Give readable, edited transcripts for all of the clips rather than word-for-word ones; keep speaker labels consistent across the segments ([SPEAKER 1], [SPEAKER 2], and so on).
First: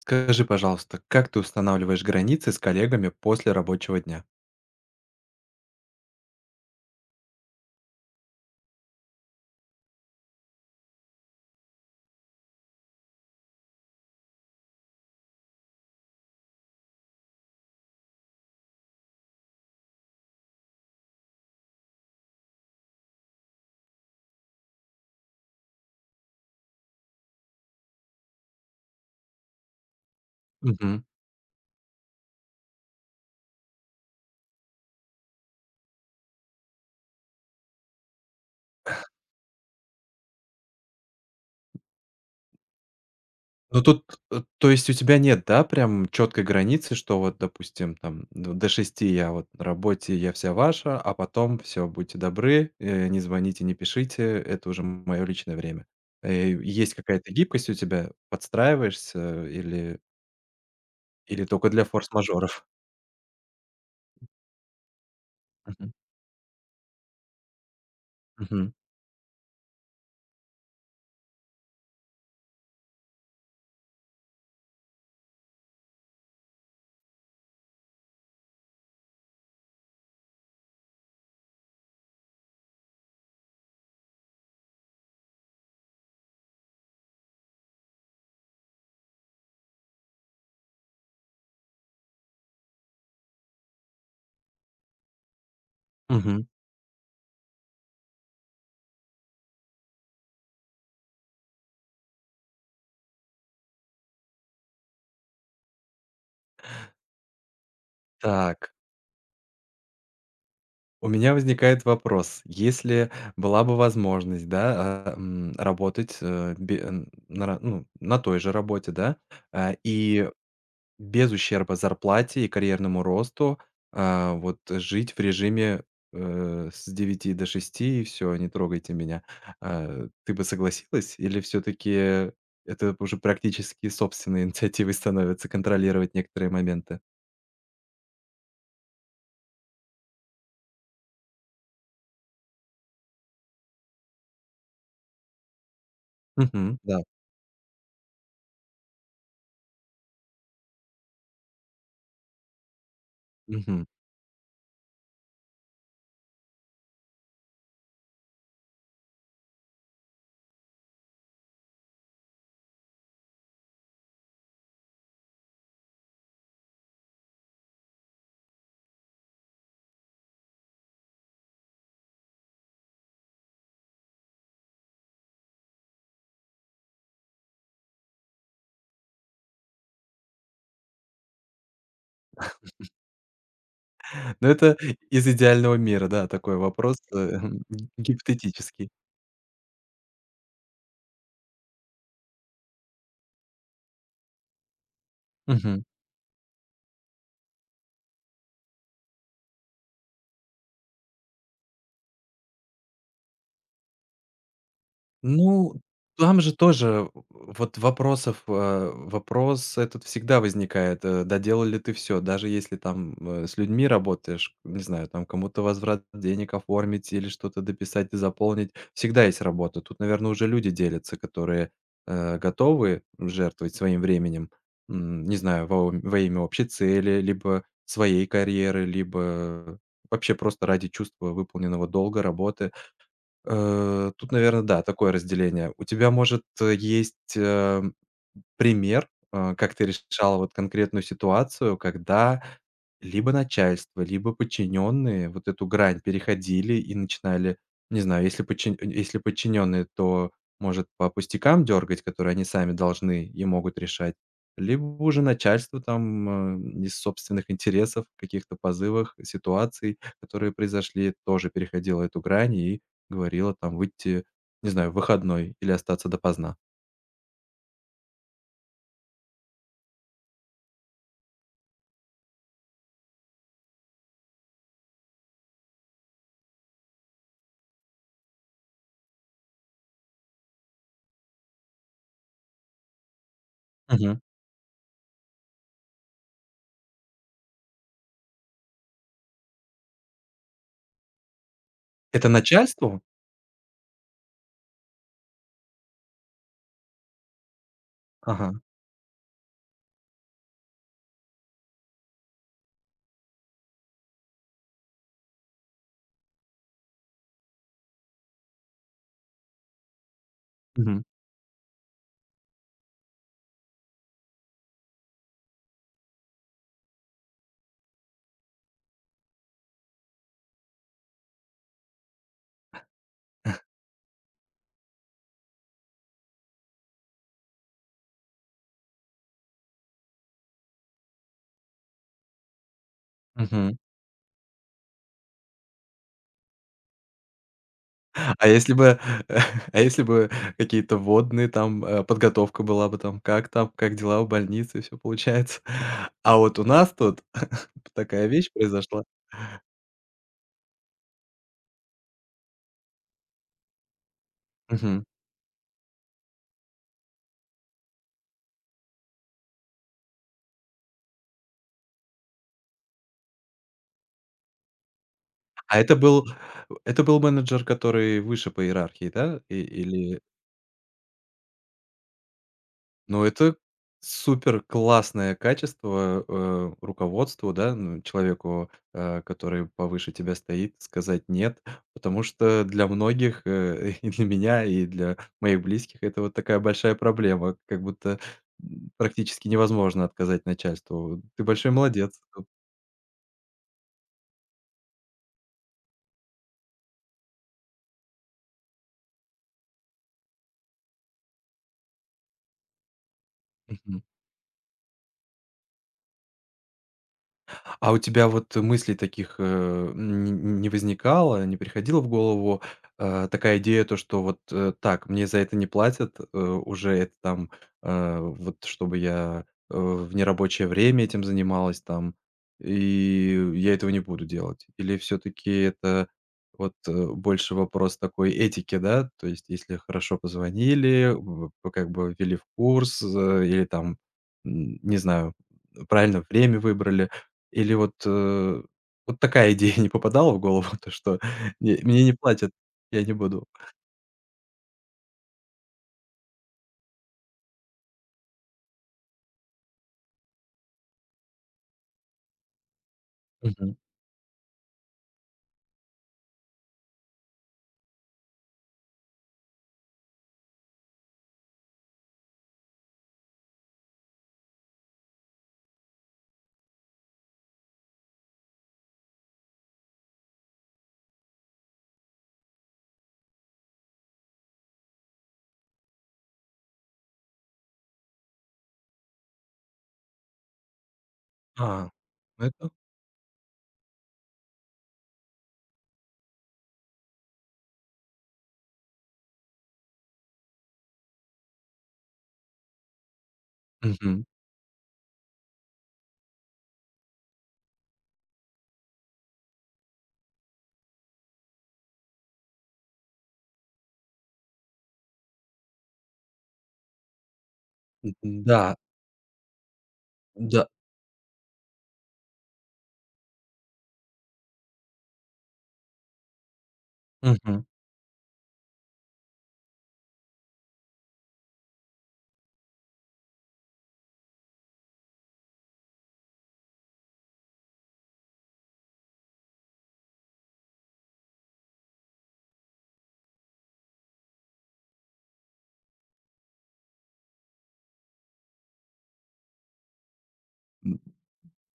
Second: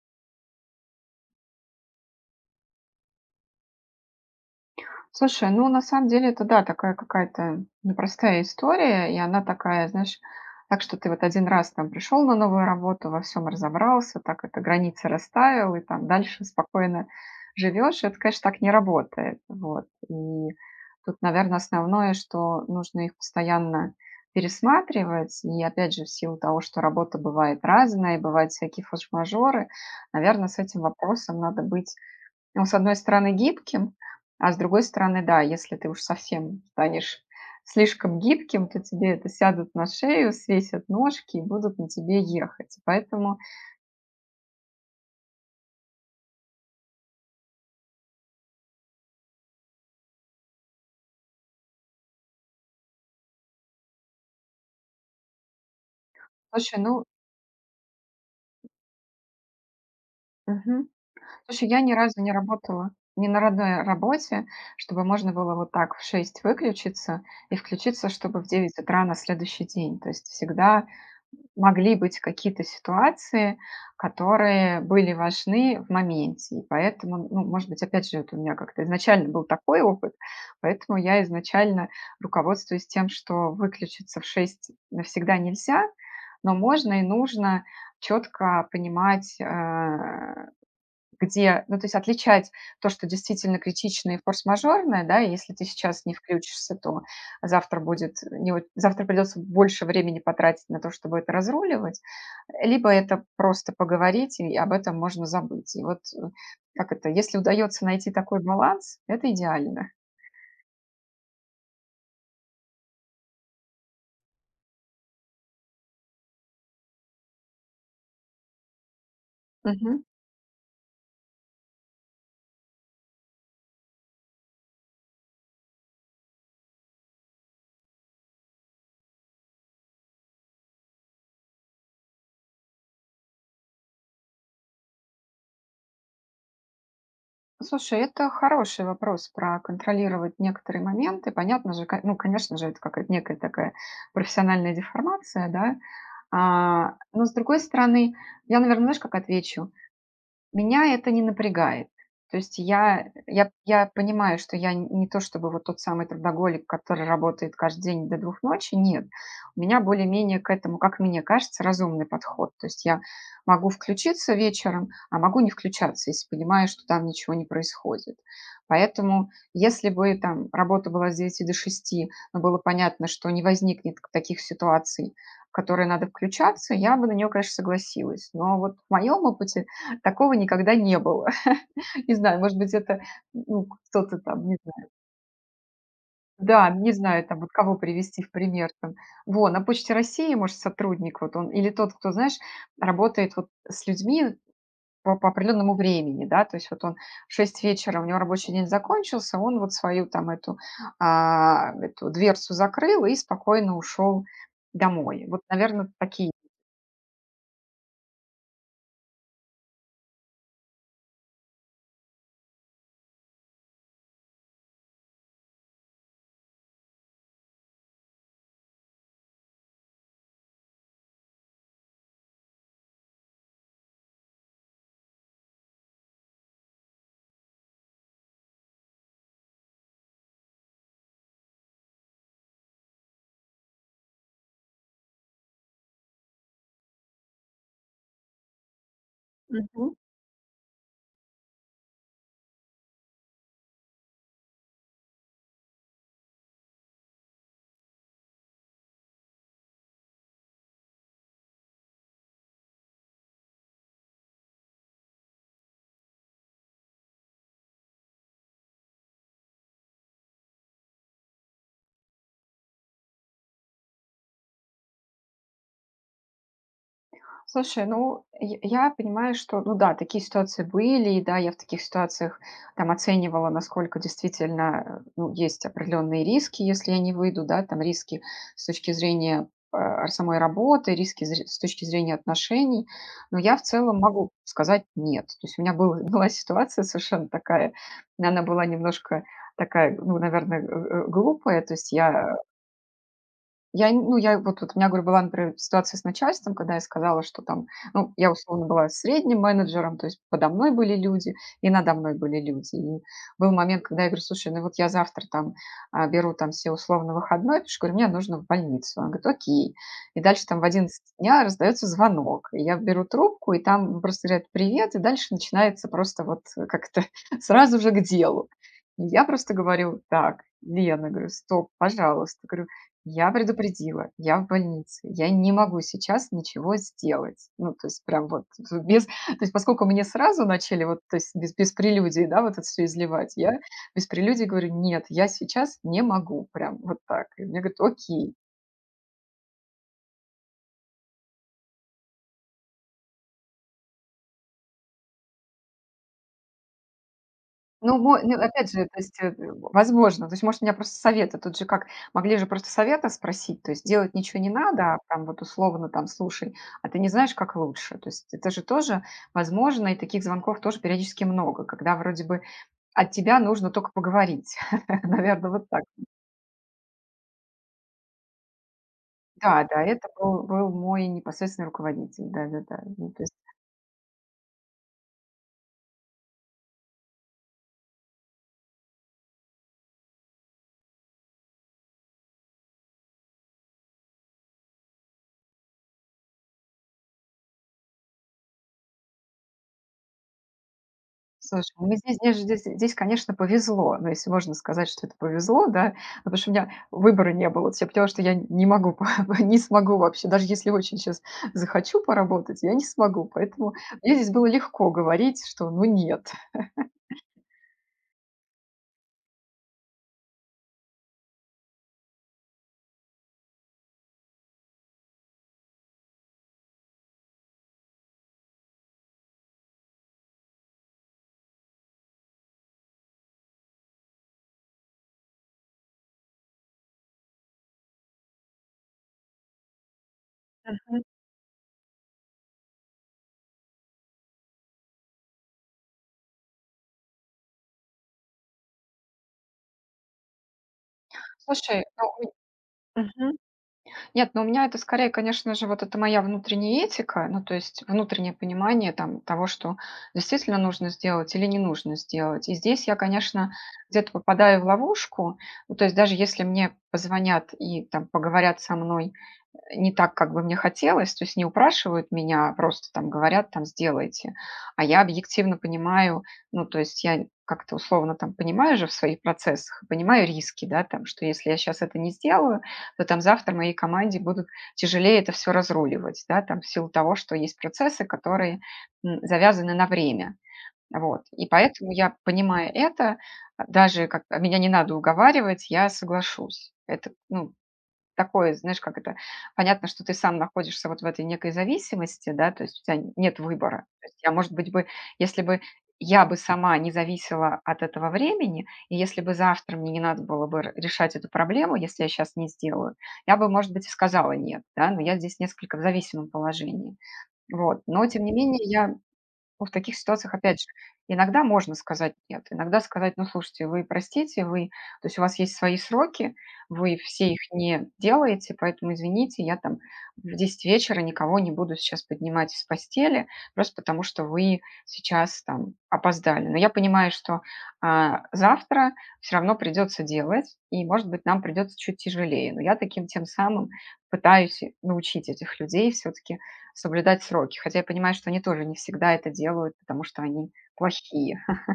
[SPEAKER 1] Скажи, пожалуйста, как ты устанавливаешь границы с коллегами после рабочего дня?
[SPEAKER 2] Слушай, ну, на самом деле, это да, такая какая-то непростая история, и она такая, знаешь, так что ты вот один раз там пришел на новую работу, во всем разобрался, так это границы расставил, и там дальше спокойно живешь, это, конечно, так не работает, вот. И тут, наверное, основное, что нужно их постоянно пересматривать, и опять же, в силу того, что работа бывает разная, и бывают всякие форс-мажоры, наверное, с этим
[SPEAKER 1] Мгм.
[SPEAKER 2] вопросом надо быть ну, с одной стороны, гибким, а с другой стороны, да, если ты уж совсем станешь слишком гибким, то тебе это сядут на шею, свесят ножки и будут на тебе ехать. Поэтому.
[SPEAKER 1] Ну тут, то есть у тебя нет, да, прям четкой границы, что вот, допустим, там до шести я вот на работе, я вся ваша, а потом все, будьте добры, не звоните, не пишите, это уже мое личное время. Э,
[SPEAKER 2] Слушай,
[SPEAKER 1] Есть
[SPEAKER 2] ну.
[SPEAKER 1] какая-то гибкость у тебя, подстраиваешься или,
[SPEAKER 2] Мгм.
[SPEAKER 1] или
[SPEAKER 2] Слушай,
[SPEAKER 1] только
[SPEAKER 2] я
[SPEAKER 1] для
[SPEAKER 2] ни разу не
[SPEAKER 1] форс-мажоров?
[SPEAKER 2] работала не на родной работе, чтобы можно было вот
[SPEAKER 1] Мгм.
[SPEAKER 2] так в 6 выключиться и включиться, чтобы в
[SPEAKER 1] Мгм.
[SPEAKER 2] 9 утра на следующий день. То есть всегда могли быть какие-то ситуации, которые были важны в моменте. И поэтому, ну, может быть, опять же, это у меня как-то изначально был такой опыт, поэтому я изначально руководствуюсь тем, что выключиться в 6 навсегда нельзя, но можно и нужно четко понимать, где, ну, то есть отличать то, что действительно критичное и форс-мажорное, да, и если ты сейчас не
[SPEAKER 1] Мгм.
[SPEAKER 2] включишься, то завтра будет, не, у- завтра придется больше времени потратить на то, чтобы это разруливать, либо это просто поговорить, и об этом можно забыть. И вот как это, если удается найти такой
[SPEAKER 1] Так.
[SPEAKER 2] баланс, это идеально.
[SPEAKER 1] У меня возникает вопрос: если была бы возможность, да, работать, э, бе н на ра ну, на той же работе, да, и без ущерба зарплате и карьерному росту, вот жить в режиме, с девяти до шести и все, не трогайте меня. Ты бы согласилась или все таки это уже практически собственной инициативой становится контролировать некоторые моменты?
[SPEAKER 2] Слушай, это хороший вопрос про контролировать некоторые моменты. Понятно же, ну, конечно же, это какая-то некая такая профессиональная деформация, да.
[SPEAKER 1] Мгм.
[SPEAKER 2] А,
[SPEAKER 1] Да.
[SPEAKER 2] но с другой стороны, я, наверное, знаешь, как отвечу? Меня это не напрягает. То есть я я
[SPEAKER 1] Мгм.
[SPEAKER 2] я понимаю, что я не то чтобы вот тот самый трудоголик, который работает каждый день до 2 ночи. Нет, у меня более-менее к этому, как мне кажется, разумный подход. То есть я могу включиться вечером, а могу не включаться, если понимаю, что там ничего не происходит. Поэтому если бы там работа была с 9 до 6, но было понятно, что не возникнет таких ситуаций, в которые надо включаться, я бы на нее, конечно, согласилась. Но вот в моем опыте такого никогда не было. Не знаю, может быть, это, ну, кто-то там,
[SPEAKER 1] Но
[SPEAKER 2] не
[SPEAKER 1] это
[SPEAKER 2] знаю.
[SPEAKER 1] из идеального мира, да, такой
[SPEAKER 2] Да, не
[SPEAKER 1] вопрос,
[SPEAKER 2] знаю, там, вот кого привести в пример
[SPEAKER 1] гипотетический.
[SPEAKER 2] там. Во, на Почте России, может, сотрудник вот он или тот, кто, знаешь, работает вот с людьми по определенному
[SPEAKER 1] Мгм.
[SPEAKER 2] времени, да, то есть вот он в 6 вечера, у него рабочий день закончился, он вот свою там эту дверцу закрыл и спокойно ушел домой. Вот,
[SPEAKER 1] Ну,
[SPEAKER 2] наверное, такие.
[SPEAKER 1] там же тоже вот вопрос этот всегда возникает, доделал ли ты все? Даже если там, с людьми работаешь, не знаю, там кому-то возврат денег оформить или что-то дописать и заполнить, всегда есть работа. Тут, наверное, уже люди делятся, которые, готовы жертвовать своим временем, не знаю, во имя общей цели, либо своей карьеры, либо вообще просто ради чувства выполненного долга, работы. Тут, наверное, да, такое разделение. У тебя, может, есть, пример, как ты
[SPEAKER 2] Мгм.
[SPEAKER 1] решала вот конкретную ситуацию, когда либо начальство, либо подчиненные вот эту грань переходили и начинали, не знаю, если подчиненные, то, может, по пустякам дергать, которые они сами должны и могут решать, либо уже начальство там, из собственных интересов, каких-то позывах, ситуаций, которые произошли, тоже переходило эту грань и говорила там выйти, не знаю, в выходной или остаться допоздна.
[SPEAKER 2] Слушай, ну, я понимаю, что, ну да, такие ситуации были, и да, я в таких ситуациях там оценивала, насколько действительно, ну, есть определенные риски, если я не выйду, да, там риски с точки зрения самой работы, риски с точки зрения отношений, но я в целом
[SPEAKER 1] Мгм.
[SPEAKER 2] могу сказать нет. То есть у меня был, была ситуация совершенно такая, она была немножко такая, ну, наверное, глупая, то есть
[SPEAKER 1] Это начальству?
[SPEAKER 2] я н ну, я вот у меня, говорю, была, например, ситуация с начальством, когда я сказала, что там, ну, я
[SPEAKER 1] Ага.
[SPEAKER 2] условно была средним менеджером, то есть подо мной были люди и надо мной были люди. И был момент, когда я говорю: "Слушай, ну вот я завтра там, беру там все условно выходной, потому что, говорю, мне нужно в больницу". Она говорит: "Окей". И дальше там в 11
[SPEAKER 1] Мгм.
[SPEAKER 2] дня раздается звонок. И я беру трубку, и там просто говорят: "Привет". И дальше начинается просто вот как-то сразу же к делу. И я просто говорю: "Так, Лена, говорю, стоп, пожалуйста". Говорю, я предупредила, я в больнице, я не могу сейчас ничего сделать. Ну, то есть прям вот без то есть поскольку мне сразу начали вот, то есть без прелюдии, да, вот это все изливать, я
[SPEAKER 1] Мгм.
[SPEAKER 2] без прелюдий говорю: "Нет, я сейчас не могу". Прям вот так. И мне говорят: "Окей".
[SPEAKER 1] А если бы а если бы какие-то водные там, подготовка была бы там, как дела в больнице, все получается. А вот у нас тут
[SPEAKER 2] Ну, мо
[SPEAKER 1] такая
[SPEAKER 2] ну,
[SPEAKER 1] вещь
[SPEAKER 2] опять же, то
[SPEAKER 1] произошла.
[SPEAKER 2] есть, возможно. То есть, может, у меня просто советы тут же как могли же просто совета спросить, то есть делать ничего не надо, а
[SPEAKER 1] Мгм.
[SPEAKER 2] там вот условно там: "Слушай, а ты не знаешь, как лучше?" То есть это же тоже возможно, и таких звонков тоже периодически много, когда вроде бы от тебя нужно только поговорить. Наверное, вот
[SPEAKER 1] А
[SPEAKER 2] так.
[SPEAKER 1] это был менеджер, который выше по иерархии, да? И
[SPEAKER 2] Да, да, это
[SPEAKER 1] или
[SPEAKER 2] был мой непосредственный руководитель. Да-да-да. Ну, то
[SPEAKER 1] Но
[SPEAKER 2] есть.
[SPEAKER 1] это супер классное качество, руководству, да, ну, человеку, который повыше тебя стоит, сказать "нет", потому что для многих, и для меня, и для моих близких это вот такая большая проблема, как будто, практически невозможно отказать начальству. Ты
[SPEAKER 2] Слушай,
[SPEAKER 1] большой
[SPEAKER 2] ну здесь
[SPEAKER 1] молодец.
[SPEAKER 2] мне здесь здесь, конечно, повезло. Ну, если можно сказать, что это повезло, да. Ну, потому что у меня выбора не было. То есть я поняла, что я не могу, по не смогу вообще, даже если очень сейчас захочу поработать, я не смогу. Поэтому
[SPEAKER 1] Мгм.
[SPEAKER 2] мне здесь было легко говорить, что ну нет.
[SPEAKER 1] А у тебя вот мыслей таких, э, н н не возникало, не приходила в голову, такая идея, то что вот, "Так, мне за это не платят, уже это там, вот чтобы я, в нерабочее время этим занималась там, и я этого не буду делать"? Или все таки это вот, больше вопрос такой этики, да? То есть если хорошо
[SPEAKER 2] М,
[SPEAKER 1] позвонили, в как бы ввели в курс, или там, не знаю, правильно время выбрали. Или вот, вот такая идея не попадала в голову, то что не
[SPEAKER 2] слушай,
[SPEAKER 1] мне
[SPEAKER 2] ну,
[SPEAKER 1] не
[SPEAKER 2] у
[SPEAKER 1] платят, я не
[SPEAKER 2] мгм.
[SPEAKER 1] буду.
[SPEAKER 2] Нет, но у меня это скорее, конечно же, вот это моя внутренняя этика, ну, то есть внутреннее понимание там того, что действительно нужно сделать или не нужно сделать. И здесь я, конечно,
[SPEAKER 1] Мгм.
[SPEAKER 2] где-то попадаю в ловушку, ну, то есть даже если мне позвонят и там поговорят со мной не так, как бы мне хотелось, то есть не упрашивают меня, а просто там говорят, там, сделайте. А я объективно понимаю, ну, то есть я как-то условно там понимаю же в своих процессах, понимаю риски, да, там, что если я сейчас это не сделаю, то там завтра моей команде будут тяжелее это все разруливать, да, там, в силу того, что есть процессы, которые завязаны на время. Вот. И
[SPEAKER 1] А,
[SPEAKER 2] поэтому я, понимая
[SPEAKER 1] это
[SPEAKER 2] это, даже меня не надо уговаривать, я соглашусь. Это, ну, такое, знаешь, как это, понятно, что ты сам находишься вот в этой некой зависимости, да, то есть у тебя нет выбора. То есть
[SPEAKER 1] мгм.
[SPEAKER 2] я, может быть, бы, если бы я бы сама не зависела от этого времени, и если бы завтра мне не надо было бы решать эту проблему, если я сейчас не сделаю, я бы, может быть, и сказала нет, да, но я здесь несколько в зависимом положении. Вот. Но,
[SPEAKER 1] М,
[SPEAKER 2] тем не менее,
[SPEAKER 1] да,
[SPEAKER 2] я ну, в таких ситуациях, опять же,
[SPEAKER 1] да.
[SPEAKER 2] иногда можно сказать нет, иногда сказать, ну, слушайте, вы простите, вы, то есть у вас есть свои сроки, вы все их
[SPEAKER 1] Мгм.
[SPEAKER 2] не делаете, поэтому извините, я там в 10 вечера никого не буду сейчас поднимать с постели, просто потому что вы сейчас там опоздали. Но я понимаю, что завтра все равно придется делать, и, может быть, нам придется чуть тяжелее. Но я таким тем самым пытаюсь научить этих людей все-таки соблюдать сроки. Хотя я понимаю, что они тоже не всегда это делают, потому что они плохие.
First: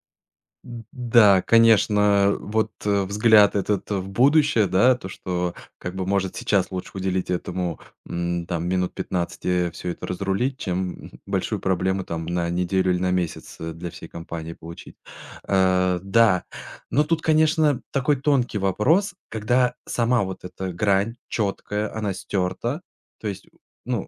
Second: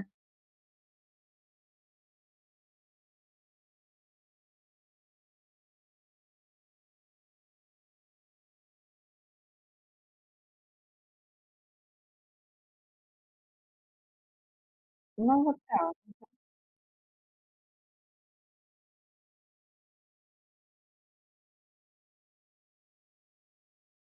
[SPEAKER 1] М, да, конечно, вот, взгляд этот в будущее, да, то, что как бы, может, сейчас лучше уделить этому, там минут 15 все это разрулить, чем большую проблему там на неделю или на месяц, для всей компании получить.
[SPEAKER 2] Ну вот да.
[SPEAKER 1] Э, да, но тут, конечно, такой тонкий вопрос, когда сама вот эта грань четкая, она стерта, то есть, ну,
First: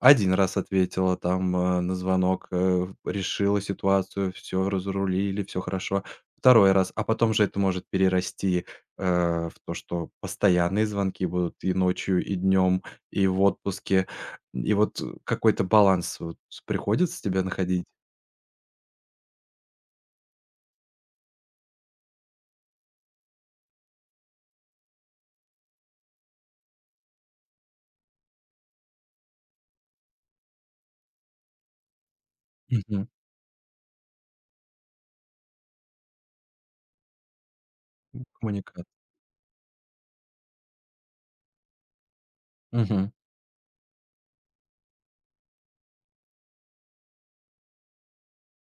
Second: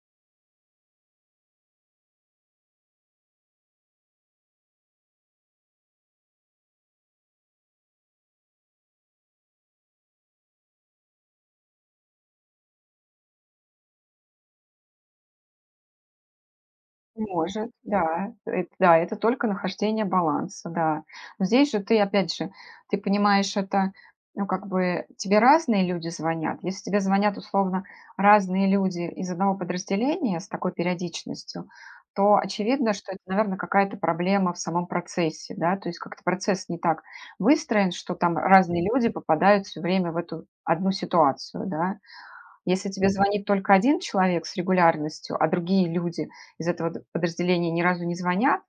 [SPEAKER 1] один раз ответила там, на звонок, решила ситуацию, все разрулили, все хорошо. Второй раз, а потом же это может перерасти, в то, что постоянные звонки будут и ночью, и днем, и в отпуске. И вот какой-то баланс вот приходится тебе
[SPEAKER 2] Может,
[SPEAKER 1] находить.
[SPEAKER 2] да. Эт да, это только нахождение баланса, да. Но здесь же ты, опять же, ты понимаешь, это, ну, как бы тебе разные люди звонят. Если тебе звонят, условно, разные люди из одного подразделения с такой периодичностью, то очевидно,
[SPEAKER 1] Мгм.
[SPEAKER 2] что это, наверное, какая-то проблема в самом процессе, да. То есть как-то процесс не так выстроен, что там разные
[SPEAKER 1] В.
[SPEAKER 2] люди попадают все время в эту одну ситуацию, да. Если тебе
[SPEAKER 1] Мгм.
[SPEAKER 2] звонит только один человек с регулярностью, а другие люди из этого д подразделения ни разу не звонят,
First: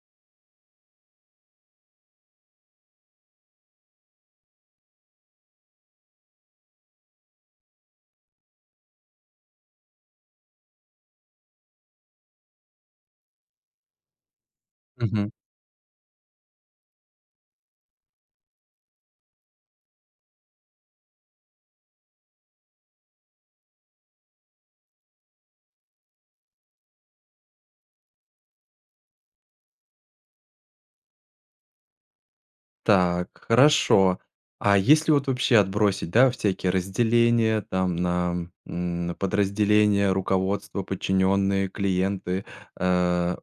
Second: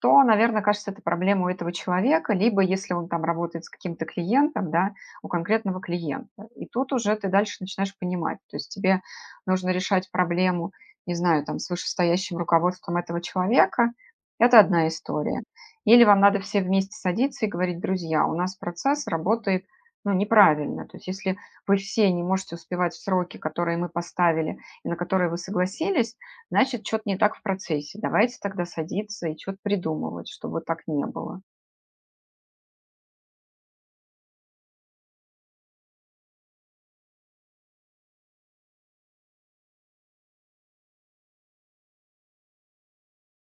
[SPEAKER 2] то, наверное, кажется, это проблема у этого человека, либо если он там работает с каким-то клиентом, да, у конкретного клиента. И тут уже ты дальше начинаешь понимать, то есть тебе нужно решать проблему, не знаю, там, с вышестоящим руководством этого человека, это одна
[SPEAKER 1] Мгм.
[SPEAKER 2] история. Или вам надо все вместе садиться и говорить, друзья, у нас процесс работает ну, неправильно. То есть если вы все не можете успевать в сроки, которые мы поставили и на которые вы согласились, значит, что-то не так в процессе. Давайте тогда садиться и что-то придумывать, чтобы так не было.
[SPEAKER 1] Так, хорошо. А если вот вообще отбросить, да, всякие разделения там на, на подразделения, руководство, подчиненные, клиенты, э,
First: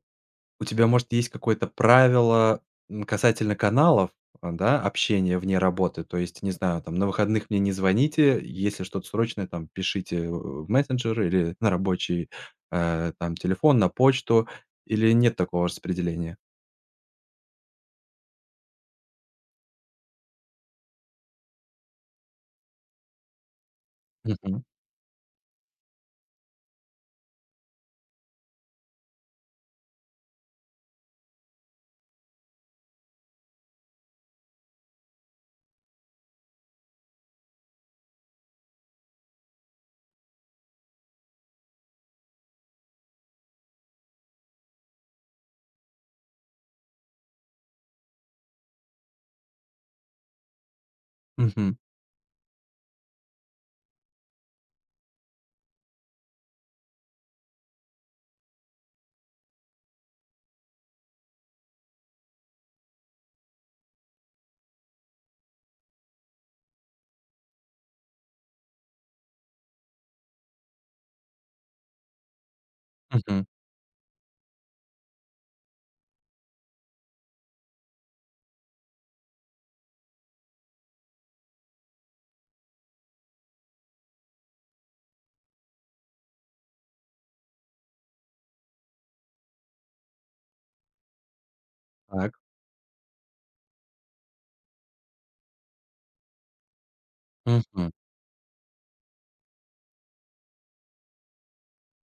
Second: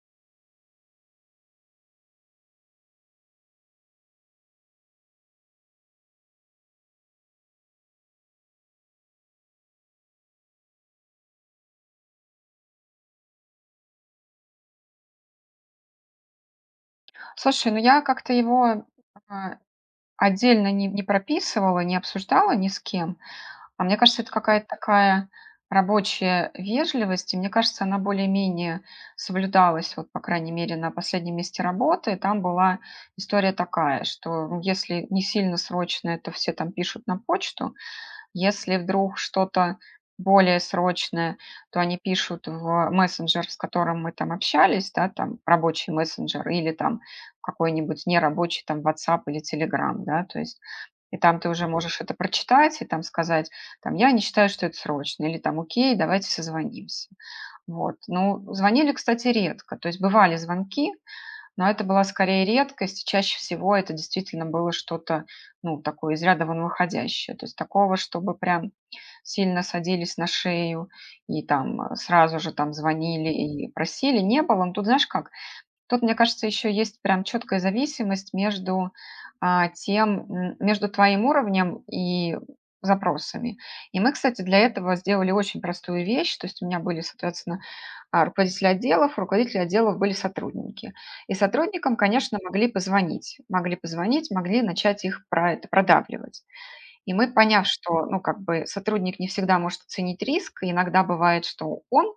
[SPEAKER 1] у тебя, может, есть какое-то правило касательно каналов, да, общения вне работы? То есть, не знаю, там, на выходных мне не звоните, если что-то срочное, там, пишите в мессенджер или на рабочий, там, телефон, на почту, или нет такого распределения?
[SPEAKER 2] Слушай, ну я как-то его а, отдельно не прописывала, не обсуждала ни с кем. А мне кажется, это
[SPEAKER 1] Мгм.
[SPEAKER 2] какая-то такая рабочая вежливость, и мне кажется, она более-менее соблюдалась, вот, по крайней мере, на последнем месте работы. Там была история такая, что ну, если не сильно срочно, то все там пишут на почту, если вдруг что-то более срочное, то они пишут в мессенджер, с которым мы там общались, да, там рабочий мессенджер или там какой-нибудь нерабочий там WhatsApp или Telegram, да, то есть и там ты уже
[SPEAKER 1] Мгм.
[SPEAKER 2] можешь это прочитать и там сказать, там, я не считаю, что это срочно, или там, окей, давайте созвонимся. Вот. Ну, звонили, кстати, редко. То есть бывали звонки, но это была скорее редкость. Чаще всего это действительно было что-то, ну, такое из ряда вон выходящее. То есть такого, чтобы прям сильно садились на шею и там сразу же там звонили
[SPEAKER 1] Мгм.
[SPEAKER 2] и просили, не было. Ну, тут знаешь как, тут, мне кажется, еще есть прям четкая зависимость между между твоим уровнем и запросами. И мы, кстати, для этого сделали очень простую вещь. То есть у меня были, соответственно, руководители отделов были сотрудники. И сотрудникам,
[SPEAKER 1] Так.
[SPEAKER 2] конечно, могли позвонить. Могли позвонить, могли начать их про это продавливать. И мы, поняв,
[SPEAKER 1] Мгм.
[SPEAKER 2] что, ну, как бы сотрудник не всегда может оценить риск, иногда бывает, что он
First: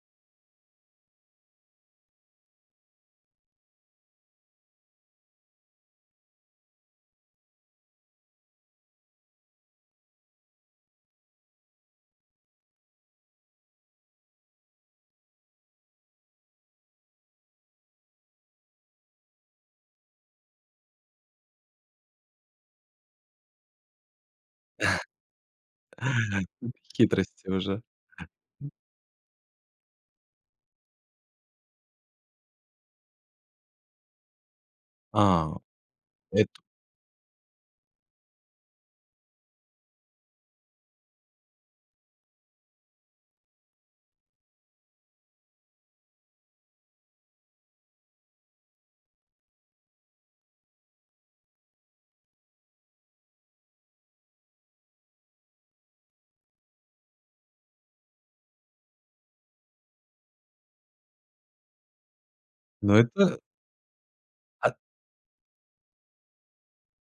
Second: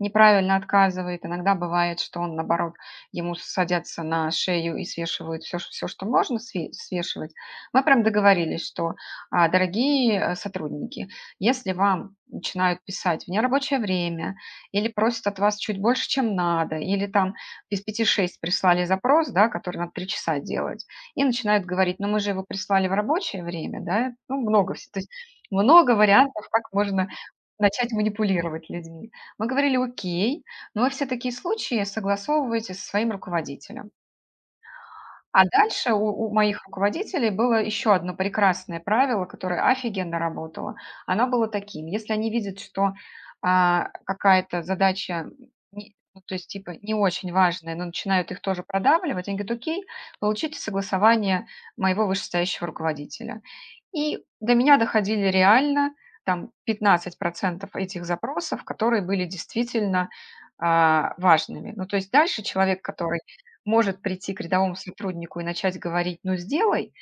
[SPEAKER 2] неправильно отказывает, иногда бывает, что он, наоборот, ему садятся на шею и свешивают все, все что можно свешивать. Мы прям договорились, что, «А, дорогие сотрудники, если вам начинают писать в нерабочее время или просят от вас чуть больше, чем надо, или там без пяти шесть прислали запрос, да, который надо 3 часа делать, и начинают говорить: "Ну, мы же его прислали в рабочее время, да?" Ну, много всего, то есть много вариантов, как
[SPEAKER 1] Тут
[SPEAKER 2] можно
[SPEAKER 1] хитрости уже.
[SPEAKER 2] начать манипулировать людьми. Мы говорили: "Окей, но вы все такие случаи согласовываете со своим руководителем". А
[SPEAKER 1] А,
[SPEAKER 2] дальше у
[SPEAKER 1] это,
[SPEAKER 2] моих руководителей было еще одно прекрасное правило, которое офигенно работало. Оно было таким: если они видят, что, какая-то задача не ну, то есть, типа, не очень важная, но начинают их тоже продавливать, они говорят: "Окей, получите согласование моего вышестоящего руководителя". И до меня доходили реально там 15 этих запросов, которые были действительно, важными. Ну, то есть дальше человек,
[SPEAKER 1] ну
[SPEAKER 2] который
[SPEAKER 1] это
[SPEAKER 2] может прийти к
[SPEAKER 1] а,
[SPEAKER 2] рядовому сотруднику и начать говорить: "Ну, сделай".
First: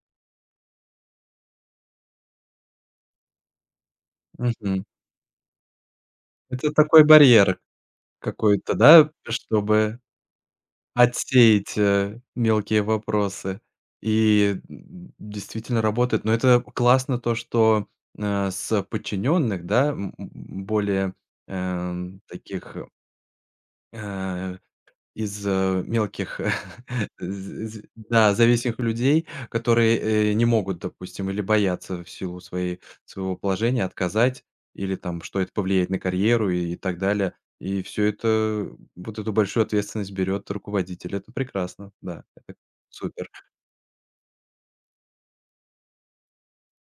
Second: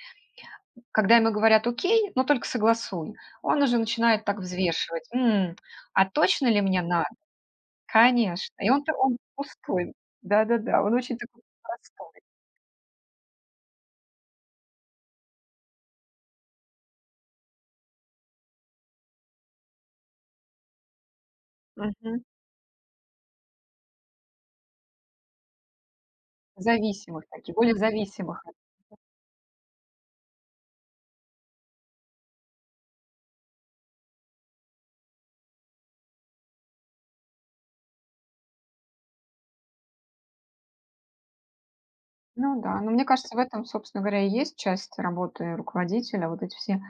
[SPEAKER 2] Когда ему говорят: "Окей, но только согласуй", он уже начинает так
[SPEAKER 1] мгм.
[SPEAKER 2] взвешивать: "М, а точно ли
[SPEAKER 1] Это
[SPEAKER 2] мне
[SPEAKER 1] такой
[SPEAKER 2] надо?"
[SPEAKER 1] барьер
[SPEAKER 2] Конечно. И
[SPEAKER 1] какой-то,
[SPEAKER 2] он та
[SPEAKER 1] да,
[SPEAKER 2] он пустой.
[SPEAKER 1] чтобы
[SPEAKER 2] Да-да-да, он очень такой
[SPEAKER 1] отсеять,
[SPEAKER 2] простой.
[SPEAKER 1] мелкие вопросы. И, действительно работает. Но это классно то, что, с подчиненных, да, более,
[SPEAKER 2] Мгм.
[SPEAKER 1] таких, э из, мелких,
[SPEAKER 2] Зависимых таких,
[SPEAKER 1] з
[SPEAKER 2] более
[SPEAKER 1] з да,
[SPEAKER 2] зависимых.
[SPEAKER 1] зависимых людей, которые, не могут, допустим, или боятся в силу своей своего положения отказать, или там, что это повлияет на карьеру и так далее. И все это, вот эту большую ответственность берет руководитель. Это прекрасно, да, это
[SPEAKER 2] Ну да, но мне
[SPEAKER 1] супер.
[SPEAKER 2] кажется, в этом, собственно говоря, и есть часть работы руководителя, вот эти все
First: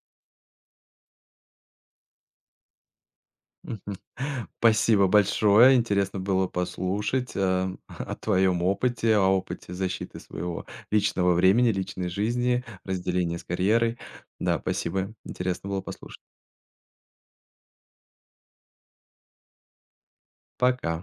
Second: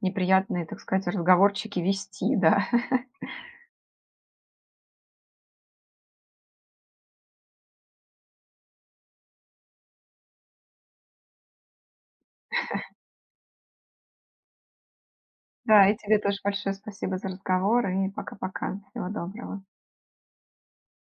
[SPEAKER 2] неприятные, так сказать, разговорчики вести, да.
[SPEAKER 1] Мгм. Спасибо большое. Интересно было послушать, о твоем опыте, о опыте защиты своего личного времени, личной жизни, разделения с карьерой. Да, спасибо. Интересно было
[SPEAKER 2] Да, и тебе
[SPEAKER 1] послушать.
[SPEAKER 2] тоже большое спасибо за разговор, и пока-пока. Всего доброго.
[SPEAKER 1] Пока.